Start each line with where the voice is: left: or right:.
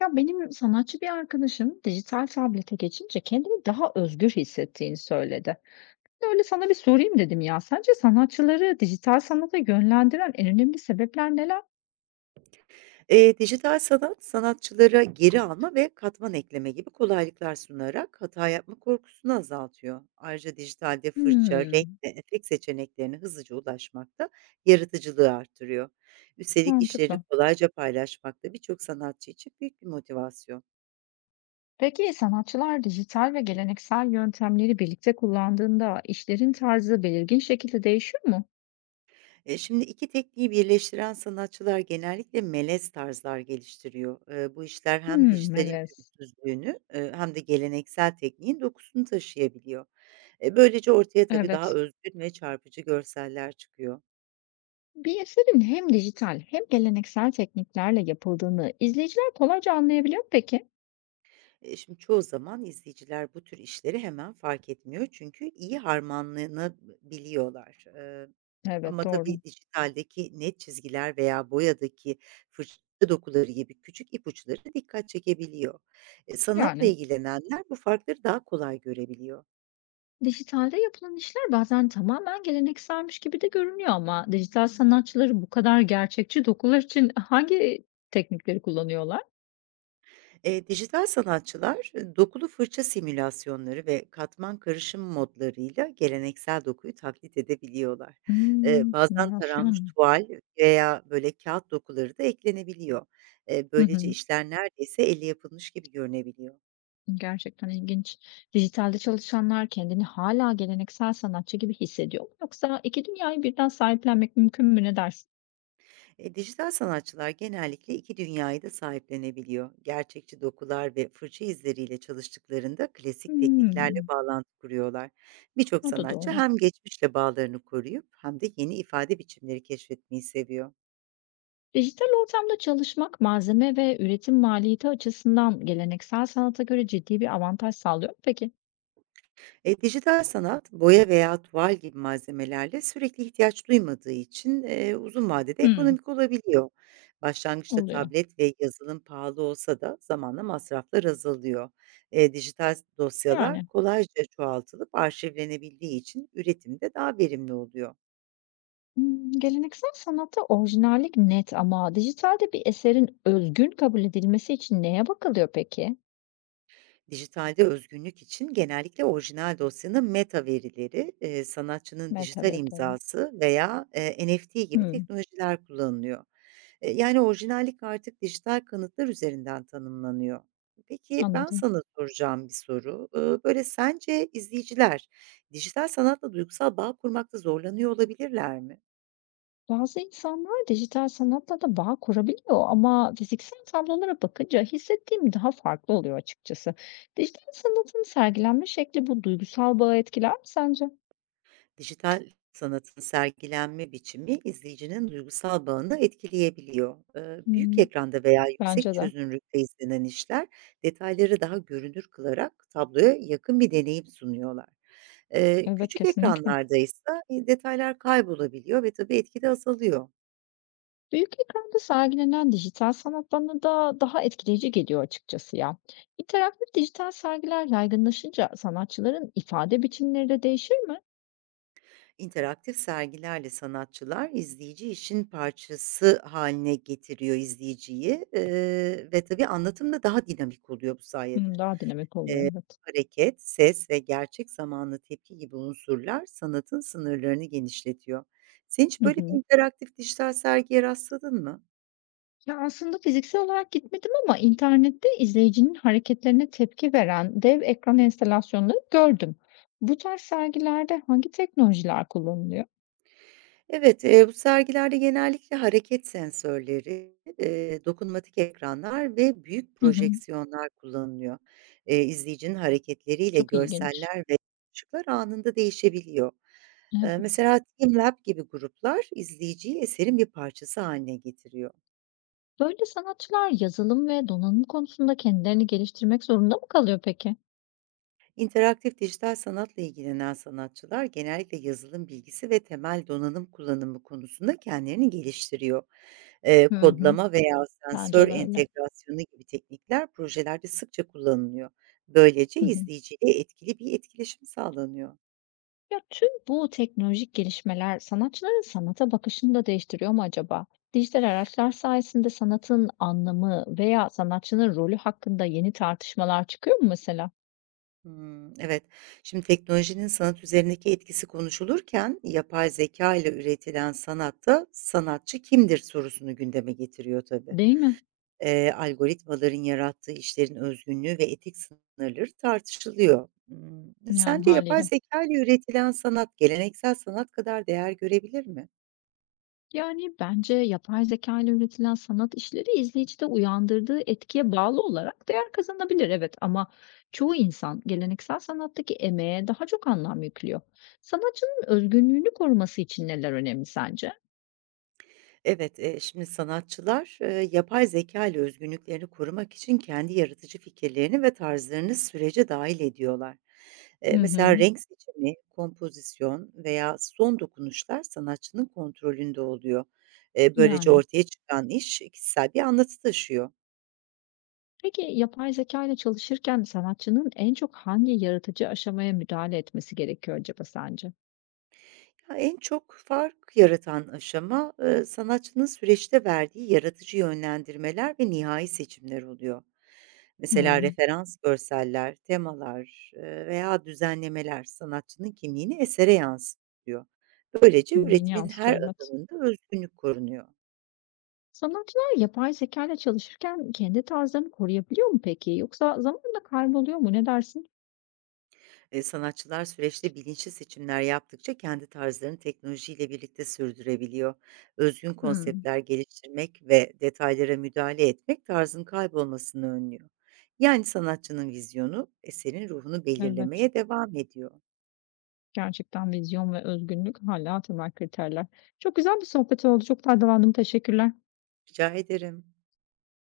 left: Ya benim sanatçı bir arkadaşım dijital tablete geçince kendini daha özgür hissettiğini söyledi. Öyle sana bir sorayım dedim ya. Sence sanatçıları dijital sanata yönlendiren en önemli sebepler neler?
right: Dijital sanat, sanatçılara geri alma ve katman ekleme gibi kolaylıklar sunarak hata yapma korkusunu azaltıyor. Ayrıca dijitalde fırça, renk
left: Hmm,
right: ve efekt seçeneklerine hızlıca ulaşmak da yaratıcılığı artırıyor. Üstelik işleri
left: mantıklı.
right: kolayca paylaşmak da birçok sanatçı için büyük bir motivasyon.
left: Peki sanatçılar dijital ve geleneksel yöntemleri birlikte kullandığında işlerin tarzı belirgin şekilde değişiyor mu?
right: Şimdi 2 tekniği birleştiren sanatçılar genellikle melez tarzlar geliştiriyor. Bu işler hem
left: Hmm,
right: dijitalin
left: melez.
right: pürüzsüzlüğünü, hem de geleneksel tekniğin dokusunu taşıyabiliyor. Böylece ortaya tabii daha
left: Evet.
right: özgün ve çarpıcı görseller çıkıyor.
left: Bir eserin hem dijital hem geleneksel tekniklerle yapıldığını izleyiciler kolayca anlayabiliyor mu peki?
right: Şimdi çoğu zaman izleyiciler bu tür işleri hemen fark etmiyor çünkü iyi harmanlanabiliyorlar.
left: Evet,
right: Ama
left: doğru.
right: tabii dijitaldeki net çizgiler veya boyadaki fırça dokuları gibi küçük ipuçları dikkat çekebiliyor. Sanatla
left: Yani.
right: ilgilenenler bu farkları daha kolay görebiliyor.
left: Dijitalde yapılan işler bazen tamamen gelenekselmiş gibi de görünüyor ama dijital sanatçıları bu kadar gerçekçi dokular için hangi teknikleri kullanıyorlar?
right: Dijital sanatçılar dokulu fırça simülasyonları ve katman karışım modlarıyla geleneksel dokuyu taklit edebiliyorlar.
left: Hmm,
right: Bazen taranmış
left: simülasyon.
right: tuval veya böyle kağıt dokuları da eklenebiliyor.
left: Hı
right: Böylece
left: hı.
right: işler neredeyse elle yapılmış gibi görünebiliyor.
left: Gerçekten ilginç. Dijitalde çalışanlar kendini hala geleneksel sanatçı gibi hissediyor mu? Yoksa iki dünyayı birden sahiplenmek mümkün mü ne dersin?
right: Dijital sanatçılar genellikle iki dünyayı da sahiplenebiliyor. Gerçekçi dokular ve fırça izleriyle çalıştıklarında klasik tekniklerle
left: Hmm,
right: bağlantı kuruyorlar. Birçok
left: o da
right: sanatçı
left: doğru.
right: hem geçmişle bağlarını koruyup hem de yeni ifade biçimleri keşfetmeyi seviyor.
left: Dijital ortamda çalışmak malzeme ve üretim maliyeti açısından geleneksel sanata göre ciddi bir avantaj sağlıyor mu peki?
right: Dijital sanat, boya veya tuval gibi malzemelerle sürekli ihtiyaç duymadığı için, uzun vadede
left: Hmm.
right: ekonomik olabiliyor. Başlangıçta
left: Oluyor.
right: tablet ve yazılım pahalı olsa da zamanla masraflar azalıyor. Dijital dosyalar
left: Yani.
right: kolayca çoğaltılıp arşivlenebildiği için üretimde daha verimli oluyor.
left: Geleneksel sanatta orijinallik net ama dijitalde bir eserin özgün kabul edilmesi için neye bakılıyor peki?
right: Dijitalde özgünlük için genellikle orijinal dosyanın meta verileri, sanatçının dijital
left: Metadata.
right: imzası veya, NFT gibi
left: Hımm,
right: teknolojiler kullanılıyor. Yani orijinallik artık dijital kanıtlar üzerinden tanımlanıyor. Peki ben
left: anladım.
right: sana soracağım bir soru. Böyle sence izleyiciler dijital sanatla duygusal bağ kurmakta zorlanıyor olabilirler mi?
left: Bazı insanlar dijital sanatla da bağ kurabiliyor ama fiziksel tablolara bakınca hissettiğim daha farklı oluyor açıkçası. Dijital sanatın sergilenme şekli bu duygusal bağı etkiler mi sence?
right: Dijital sanatın sergilenme biçimi izleyicinin duygusal bağını etkileyebiliyor. Büyük
left: Hımm,
right: ekranda veya yüksek
left: bence de.
right: çözünürlükte izlenen işler detayları daha görünür kılarak tabloya yakın bir deneyim sunuyorlar.
left: Evet,
right: Küçük
left: kesinlikle.
right: ekranlardaysa, detaylar kaybolabiliyor ve tabii etki de azalıyor.
left: Büyük ekranda sergilenen dijital sanat bana da daha etkileyici geliyor açıkçası ya. İnteraktif dijital sergiler yaygınlaşınca sanatçıların ifade biçimleri de değişir mi?
right: İnteraktif sergilerle sanatçılar izleyici işin parçası haline getiriyor izleyiciyi, ve tabii anlatım da daha dinamik oluyor bu sayede.
left: Hmm, daha dinamik oluyor
right: Eee,
left: evet.
right: Hareket, ses ve gerçek zamanlı tepki gibi unsurlar sanatın sınırlarını genişletiyor. Sen hiç
left: Hı
right: böyle
left: hı.
right: bir interaktif dijital sergiye rastladın mı?
left: Ya aslında fiziksel olarak gitmedim ama internette izleyicinin hareketlerine tepki veren dev ekran enstalasyonları gördüm. Bu tarz sergilerde hangi teknolojiler kullanılıyor?
right: Evet, bu sergilerde genellikle hareket sensörleri, dokunmatik ekranlar ve büyük
left: Hı hı.
right: projeksiyonlar kullanılıyor. İzleyicinin hareketleriyle
left: Çok ilginç.
right: görseller ve ışıklar anında değişebiliyor.
left: Evet.
right: Mesela TeamLab gibi gruplar izleyiciyi eserin bir parçası haline getiriyor.
left: Böyle sanatçılar yazılım ve donanım konusunda kendilerini geliştirmek zorunda mı kalıyor peki?
right: İnteraktif dijital sanatla ilgilenen sanatçılar genellikle yazılım bilgisi ve temel donanım kullanımı konusunda kendilerini geliştiriyor.
left: Hı hı.
right: Kodlama veya sensör
left: Bence de öyle.
right: entegrasyonu gibi teknikler projelerde sıkça kullanılıyor. Böylece
left: Hı hı.
right: izleyiciyle etkili bir etkileşim sağlanıyor.
left: Ya tüm bu teknolojik gelişmeler sanatçıların sanata bakışını da değiştiriyor mu acaba? Dijital araçlar sayesinde sanatın anlamı veya sanatçının rolü hakkında yeni tartışmalar çıkıyor mu mesela?
right: Hmm, evet. Şimdi teknolojinin sanat üzerindeki etkisi konuşulurken yapay zeka ile üretilen sanatta sanatçı kimdir sorusunu gündeme getiriyor tabii.
left: Değil mi?
right: Algoritmaların yarattığı işlerin özgünlüğü ve etik sınırları tartışılıyor.
left: Yani
right: Sence yapay
left: haliyle.
right: zeka ile üretilen sanat geleneksel sanat kadar değer görebilir mi?
left: Yani, bence yapay zeka ile üretilen sanat işleri izleyicide uyandırdığı etkiye bağlı olarak değer kazanabilir, evet. Ama çoğu insan geleneksel sanattaki emeğe daha çok anlam yüklüyor. Sanatçının özgünlüğünü koruması için neler önemli sence?
right: Evet, şimdi sanatçılar, yapay zeka ile özgünlüklerini korumak için kendi yaratıcı fikirlerini ve tarzlarını sürece dahil ediyorlar.
left: Hı hı.
right: Mesela renk seçimi, kompozisyon veya son dokunuşlar sanatçının kontrolünde oluyor. Böylece
left: Yani.
right: ortaya çıkan iş kişisel bir anlatı taşıyor.
left: Peki yapay zeka ile çalışırken sanatçının en çok hangi yaratıcı aşamaya müdahale etmesi gerekiyor acaba sence?
right: Ya, en çok fark yaratan aşama, sanatçının süreçte verdiği yaratıcı yönlendirmeler ve nihai seçimler oluyor. Mesela
left: Hımm.
right: referans görseller, temalar, veya düzenlemeler sanatçının kimliğini esere yansıtıyor. Böylece
left: Kimliğini
right: üretimin her
left: yansıtıyor, evet.
right: adımında özgünlük korunuyor.
left: Sanatçılar yapay zeka ile çalışırken kendi tarzlarını koruyabiliyor mu peki? Yoksa zamanla kayboluyor mu? Ne dersin?
right: Sanatçılar süreçte bilinçli seçimler yaptıkça kendi tarzlarını teknolojiyle birlikte sürdürebiliyor. Özgün
left: Hımm,
right: konseptler geliştirmek ve detaylara müdahale etmek tarzın kaybolmasını önlüyor. Yani sanatçının vizyonu eserin ruhunu
left: evet.
right: belirlemeye devam ediyor.
left: Gerçekten vizyon ve özgünlük hala temel kriterler. Çok güzel bir sohbet oldu. Çok faydalandım. Teşekkürler.
right: Rica ederim.